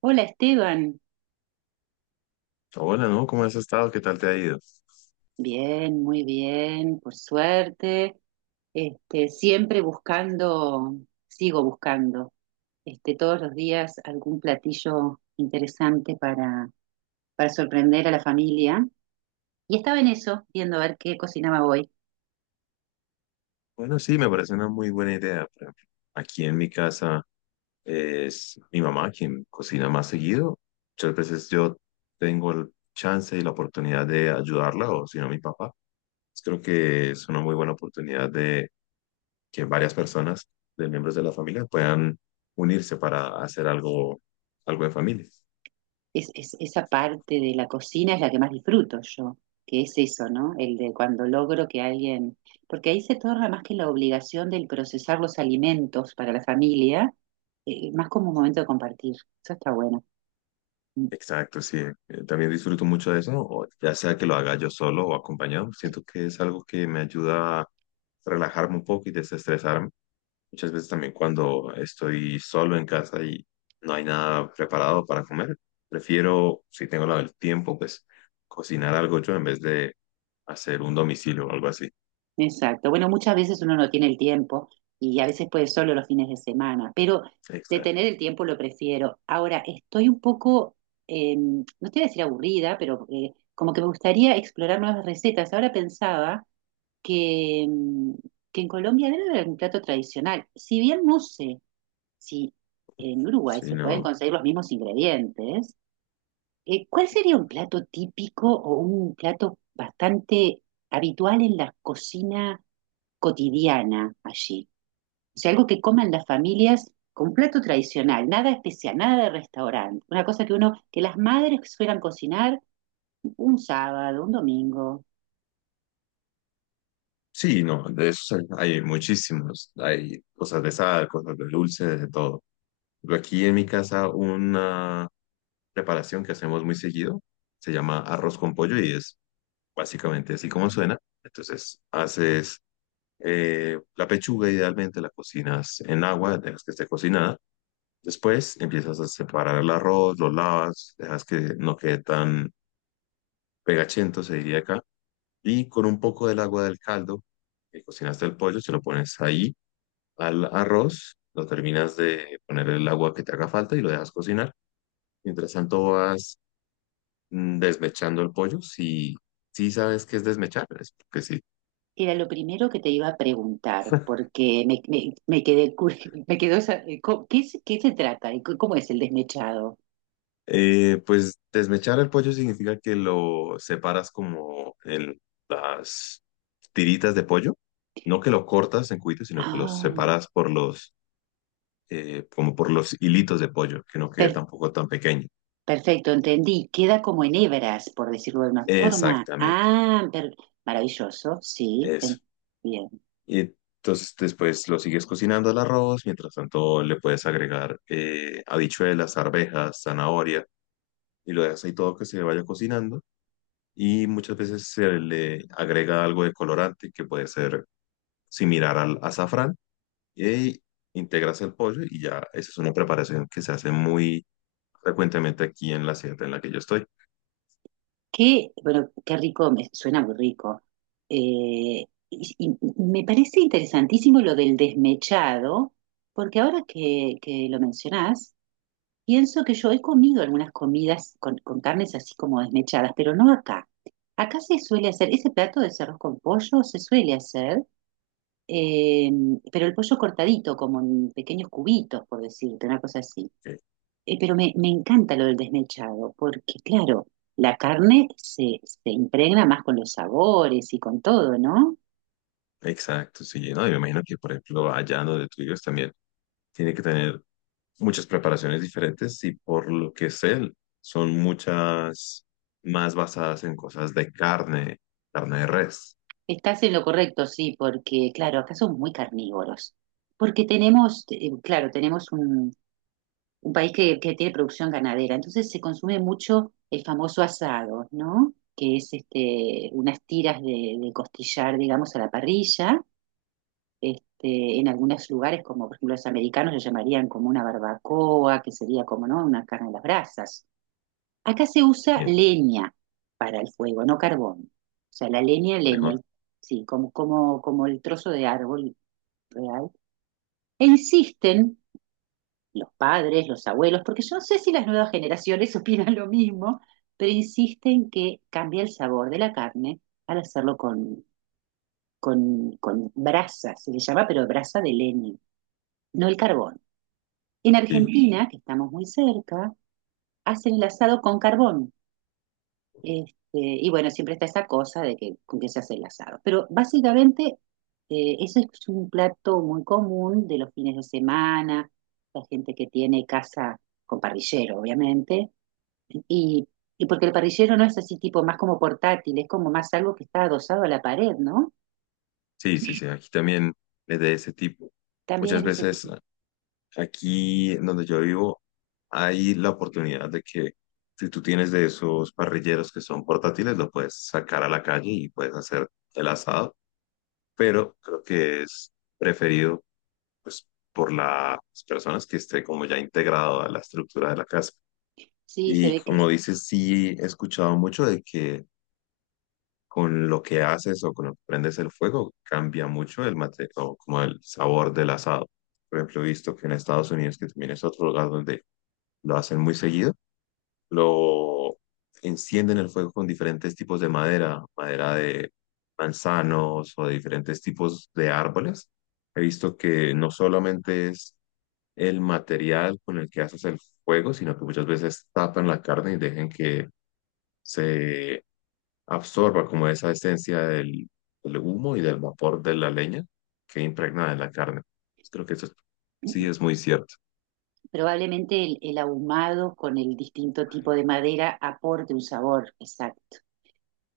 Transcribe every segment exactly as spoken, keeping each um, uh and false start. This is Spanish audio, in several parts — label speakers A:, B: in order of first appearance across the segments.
A: Hola Esteban,
B: Hola, ¿no? ¿Cómo has estado? ¿Qué tal te ha ido?
A: bien, muy bien, por suerte. Este, siempre buscando, sigo buscando, este, todos los días algún platillo interesante para, para sorprender a la familia. Y estaba en eso, viendo a ver qué cocinaba hoy.
B: Bueno, sí, me parece una muy buena idea. Por ejemplo, aquí en mi casa es mi mamá quien cocina más seguido. Muchas veces yo tengo el chance y la oportunidad de ayudarla, o si no, mi papá. Pues creo que es una muy buena oportunidad de que varias personas, de miembros de la familia, puedan unirse para hacer algo, algo en familia.
A: es, es- esa parte de la cocina es la que más disfruto yo, que es eso, ¿no? El de cuando logro que alguien, porque ahí se torna más que la obligación del procesar los alimentos para la familia, eh, más como un momento de compartir. Eso está bueno. Mm.
B: Exacto, sí. eh, También disfruto mucho de eso, o ya sea que lo haga yo solo o acompañado. Siento que es algo que me ayuda a relajarme un poco y desestresarme. Muchas veces también cuando estoy solo en casa y no hay nada preparado para comer, prefiero, si tengo la- el tiempo, pues cocinar algo yo en vez de hacer un domicilio o algo así.
A: Exacto. Bueno, muchas veces uno no tiene el tiempo y a veces puede solo los fines de semana, pero de tener
B: Exacto.
A: el tiempo lo prefiero. Ahora, estoy un poco, eh, no te voy a decir aburrida, pero eh, como que me gustaría explorar nuevas recetas. Ahora pensaba que, mm, que en Colombia debe haber un plato tradicional. Si bien no sé si en Uruguay
B: Sí,
A: se pueden
B: no.
A: conseguir los mismos ingredientes, eh, ¿cuál sería un plato típico o un plato bastante habitual en la cocina cotidiana allí? O sea, algo que coman las familias, con plato tradicional, nada especial, nada de restaurante. Una cosa que uno, que las madres suelen cocinar un sábado, un domingo.
B: Sí, no, de eso hay muchísimos. Hay cosas de sal, cosas de dulce, de todo. Pero aquí en mi casa una preparación que hacemos muy seguido se llama arroz con pollo y es básicamente así como suena. Entonces haces eh, la pechuga idealmente, la cocinas en agua, dejas que esté cocinada. Después empiezas a separar el arroz, lo lavas, dejas que no quede tan pegachento, se diría acá. Y con un poco del agua del caldo que cocinaste el pollo, se lo pones ahí al arroz, lo terminas de poner el agua que te haga falta y lo dejas cocinar. Mientras tanto vas mm, desmechando el pollo. Si, si sabes qué es desmechar, es porque sí.
A: Era lo primero que te iba a preguntar, porque me, me, me quedé, cu- me quedó esa, eh, co- ¿qué, es- qué se trata? ¿Y cu- ¿Cómo es el desmechado?
B: Eh, pues desmechar el pollo significa que lo separas como en las tiritas de pollo. No que lo cortas en cubitos, sino que los
A: Ah,
B: separas por los, eh, como por los hilitos de pollo, que no quede
A: per-
B: tampoco tan pequeño.
A: perfecto, entendí. Queda como en hebras, por decirlo de una forma.
B: Exactamente,
A: Ah, per- maravilloso, sí.
B: eso.
A: En- bien.
B: Y entonces después lo sigues cocinando el arroz, mientras tanto le puedes agregar eh, habichuelas, arvejas, zanahoria y lo dejas ahí todo que se vaya cocinando. Y muchas veces se le agrega algo de colorante que puede ser similar al azafrán y integras el pollo y ya esa es una preparación que se hace muy frecuentemente aquí en la sierra en la que yo estoy.
A: Qué, bueno, qué rico, me, suena muy rico. Eh, y, y me parece interesantísimo lo del desmechado, porque ahora que, que lo mencionás, pienso que yo he comido algunas comidas con, con carnes así como desmechadas, pero no acá. Acá se suele hacer, ese plato de arroz con pollo se suele hacer, eh, pero el pollo cortadito, como en pequeños cubitos, por decirte, una cosa así.
B: Ok.
A: Eh, pero me, me encanta lo del desmechado, porque claro, la carne se, se impregna más con los sabores y con todo, ¿no?
B: Exacto, sí, no, yo me imagino que por ejemplo allá donde tú vives también tiene que tener muchas preparaciones diferentes y por lo que sé, son muchas más basadas en cosas de carne, carne de res,
A: Estás en lo correcto, sí, porque claro, acá somos muy carnívoros, porque tenemos, eh, claro, tenemos un, un país que, que tiene producción ganadera. Entonces se consume mucho el famoso asado, ¿no? Que es este, unas tiras de, de costillar, digamos, a la parrilla. Este, en algunos lugares, como por ejemplo los americanos, lo llamarían como una barbacoa, que sería como, ¿no? Una carne a las brasas. Acá se usa
B: bien,
A: leña para el fuego, no carbón. O sea, la leña, leña,
B: mejor.
A: el- sí, como, como, como el trozo de árbol real. E insisten los padres, los abuelos, porque yo no sé si las nuevas generaciones opinan lo mismo, pero insisten que cambia el sabor de la carne al hacerlo con, con, con brasa, se le llama, pero brasa de leña, no el carbón. En
B: Sí,
A: Argentina, que estamos muy cerca, hacen el asado con carbón. Este, y bueno, siempre está esa cosa de que con qué se hace el asado. Pero básicamente eh, eso es un plato muy común de los fines de semana, la gente que tiene casa con parrillero, obviamente. Y, y porque el parrillero no es así tipo más como portátil, es como más algo que está adosado a la pared, ¿no?
B: sí, sí, sí, aquí también es de ese tipo.
A: También es
B: Muchas
A: de ese
B: veces
A: tipo.
B: aquí en donde yo vivo hay la oportunidad de que si tú tienes de esos parrilleros que son portátiles, lo puedes sacar a la calle y puedes hacer el asado, pero creo que es preferido pues por las personas que esté como ya integrado a la estructura de la casa.
A: Sí, se
B: Y
A: ve que
B: como
A: sí.
B: dices, sí he escuchado mucho de que con lo que haces o con lo que prendes el fuego cambia mucho el mate o como el sabor del asado. Por ejemplo, he visto que en Estados Unidos, que también es otro lugar donde lo hacen muy seguido, lo encienden el fuego con diferentes tipos de madera, madera de manzanos o de diferentes tipos de árboles. He visto que no solamente es el material con el que haces el fuego, sino que muchas veces tapan la carne y dejen que se absorba como esa esencia del, del humo y del vapor de la leña que impregna en la carne. Pues creo que eso es- sí es muy cierto.
A: Probablemente el, el ahumado con el distinto tipo de madera aporte un sabor, exacto.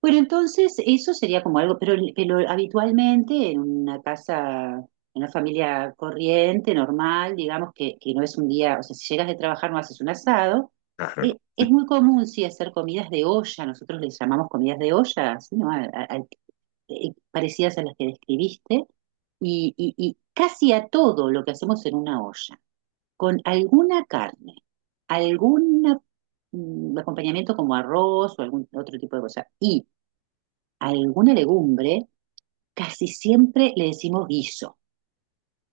A: Bueno, entonces eso sería como algo, pero, pero habitualmente en una casa, en una familia corriente, normal, digamos que, que no es un día, o sea, si llegas de trabajar no haces un asado.
B: Claro,
A: eh,
B: ¿no?
A: es muy común sí hacer comidas de olla, nosotros les llamamos comidas de olla, ¿sí? ¿no? A- a- a- eh, parecidas a las que describiste, y, y, y casi a todo lo que hacemos en una olla, con alguna carne, algún mm, acompañamiento como arroz o algún otro tipo de cosa, y alguna legumbre, casi siempre le decimos guiso.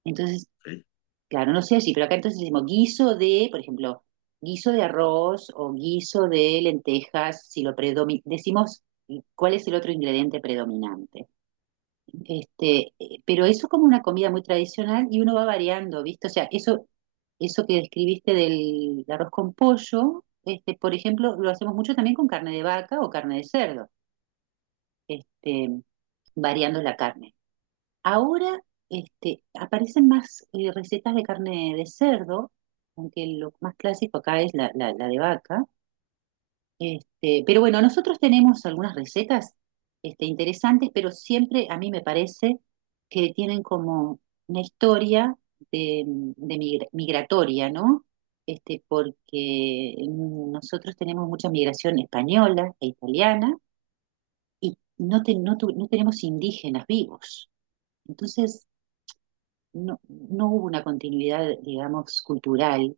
A: Entonces,
B: Ok.
A: claro, no sé así, pero acá entonces decimos guiso de, por ejemplo, guiso de arroz o guiso de lentejas, si lo predomina, decimos eh, cuál es el otro ingrediente predominante. Este, eh, pero eso como una comida muy tradicional y uno va variando, ¿viste? O sea, eso, eso que describiste del arroz con pollo, este, por ejemplo, lo hacemos mucho también con carne de vaca o carne de cerdo, este, variando la carne. Ahora este, aparecen más eh, recetas de carne de cerdo, aunque lo más clásico acá es la, la- la de vaca. Este, pero bueno, nosotros tenemos algunas recetas este, interesantes, pero siempre a mí me parece que tienen como una historia de, de migra- migratoria, ¿no? Este, porque nosotros tenemos mucha migración española e italiana y no, te- no tu- no tenemos indígenas vivos. Entonces, no, no hubo una continuidad, digamos, cultural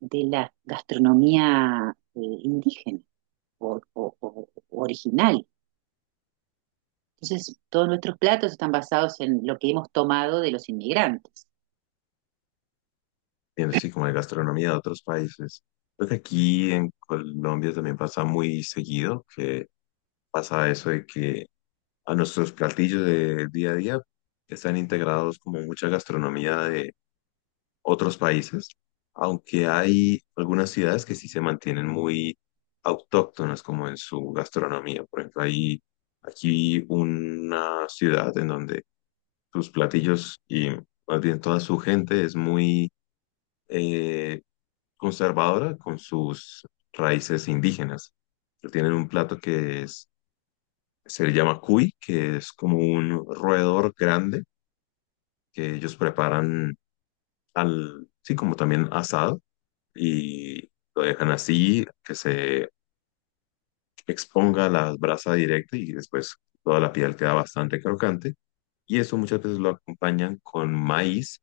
A: de la gastronomía eh, indígena o, o- o- o original. Entonces, todos nuestros platos están basados en lo que hemos tomado de los inmigrantes.
B: Viendo así como la gastronomía de otros países. Creo que aquí en Colombia también pasa muy seguido que pasa eso de que a nuestros platillos de día a día que están integrados como mucha gastronomía de otros países, aunque hay algunas ciudades que sí se mantienen muy autóctonas como en su gastronomía. Por ejemplo, hay aquí una ciudad en donde sus platillos y más bien toda su gente es muy eh, conservadora con sus raíces indígenas. Tienen un plato que es, se le llama cuy, que es como un roedor grande que ellos preparan al, sí, como también asado y lo dejan así, que se exponga la brasa directa y después toda la piel queda bastante crocante. Y eso muchas veces lo acompañan con maíz,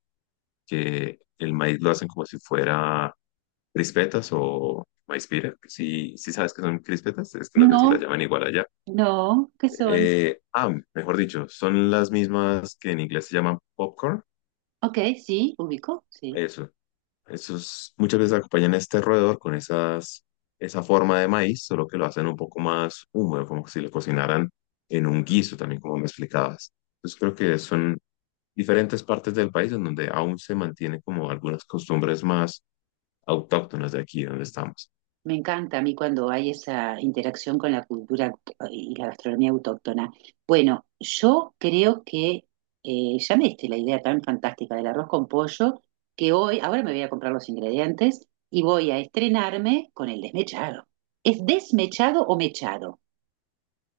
B: que el maíz lo hacen como si fuera crispetas o maíz pira. Si, si sabes que son crispetas, es que no sé si las
A: No,
B: llaman igual allá.
A: no, ¿qué son?
B: Eh, ah, mejor dicho, son las mismas que en inglés se llaman popcorn.
A: Ok, sí, ubico, sí.
B: Eso. Esos muchas veces acompañan este roedor con esas, esa forma de maíz, solo que lo hacen un poco más húmedo, como si lo cocinaran en un guiso también, como me explicabas. Entonces creo que son diferentes partes del país en donde aún se mantiene como algunas costumbres más autóctonas de aquí donde estamos.
A: Me encanta a mí cuando hay esa interacción con la cultura auto- y la gastronomía autóctona. Bueno, yo creo que eh, ya me diste la idea tan fantástica del arroz con pollo que hoy, ahora me voy a comprar los ingredientes y voy a estrenarme con el desmechado. ¿Es desmechado o mechado?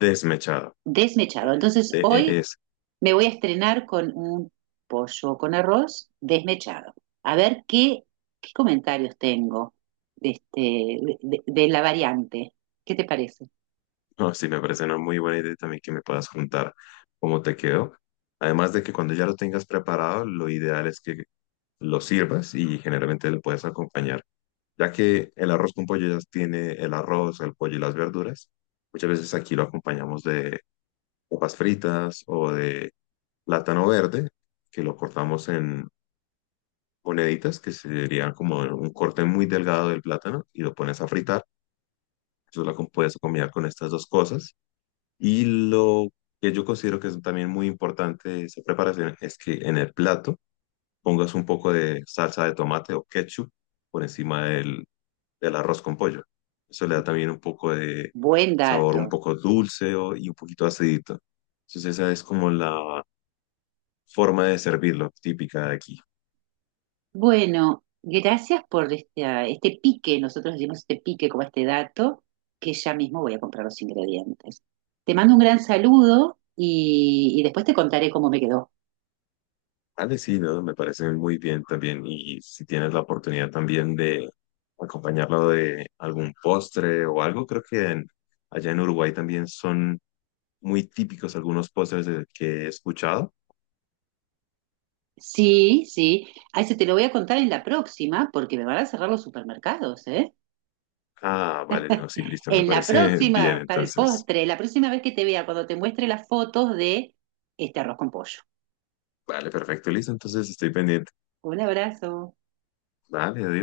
B: Desmechado.
A: Desmechado. Entonces
B: De- e-
A: hoy
B: Es,
A: me voy a estrenar con un pollo con arroz desmechado. A ver qué, qué comentarios tengo de, este, de, de- de la variante. ¿Qué te parece?
B: no, sí, me parece una muy buena idea también que me puedas contar cómo te quedó. Además de que cuando ya lo tengas preparado, lo ideal es que lo sirvas y generalmente lo puedes acompañar ya que el arroz con pollo ya tiene el arroz, el pollo y las verduras. Muchas veces aquí lo acompañamos de papas fritas o de plátano verde, que lo cortamos en moneditas, que serían como un corte muy delgado del plátano, y lo pones a fritar. Eso lo com- puedes combinar con estas dos cosas. Y lo que yo considero que es también muy importante de esa preparación es que en el plato pongas un poco de salsa de tomate o ketchup por encima del del arroz con pollo. Eso le da también un poco de
A: Buen
B: sabor un
A: dato.
B: poco dulce o- y un poquito acidito. Entonces esa es como la forma de servirlo típica de aquí.
A: Bueno, gracias por este, ah, este pique. Nosotros decimos este pique como este dato, que ya mismo voy a comprar los ingredientes. Te mando un gran saludo y, y después te contaré cómo me quedó.
B: Vale, sí, ¿no? Me parece muy bien también. Y si tienes la oportunidad también de acompañarlo de algún postre o algo, creo que en- allá en Uruguay también son muy típicos algunos postres de- que he escuchado.
A: Sí, sí. A ese te lo voy a contar en la próxima, porque me van a cerrar los supermercados, ¿eh?
B: Ah, vale, no, sí, listo, me
A: En la
B: parece bien.
A: próxima, para el
B: Entonces,
A: postre, la próxima vez que te vea, cuando te muestre las fotos de este arroz con pollo.
B: vale, perfecto, listo. Entonces estoy pendiente.
A: Un abrazo.
B: Vale, adiós.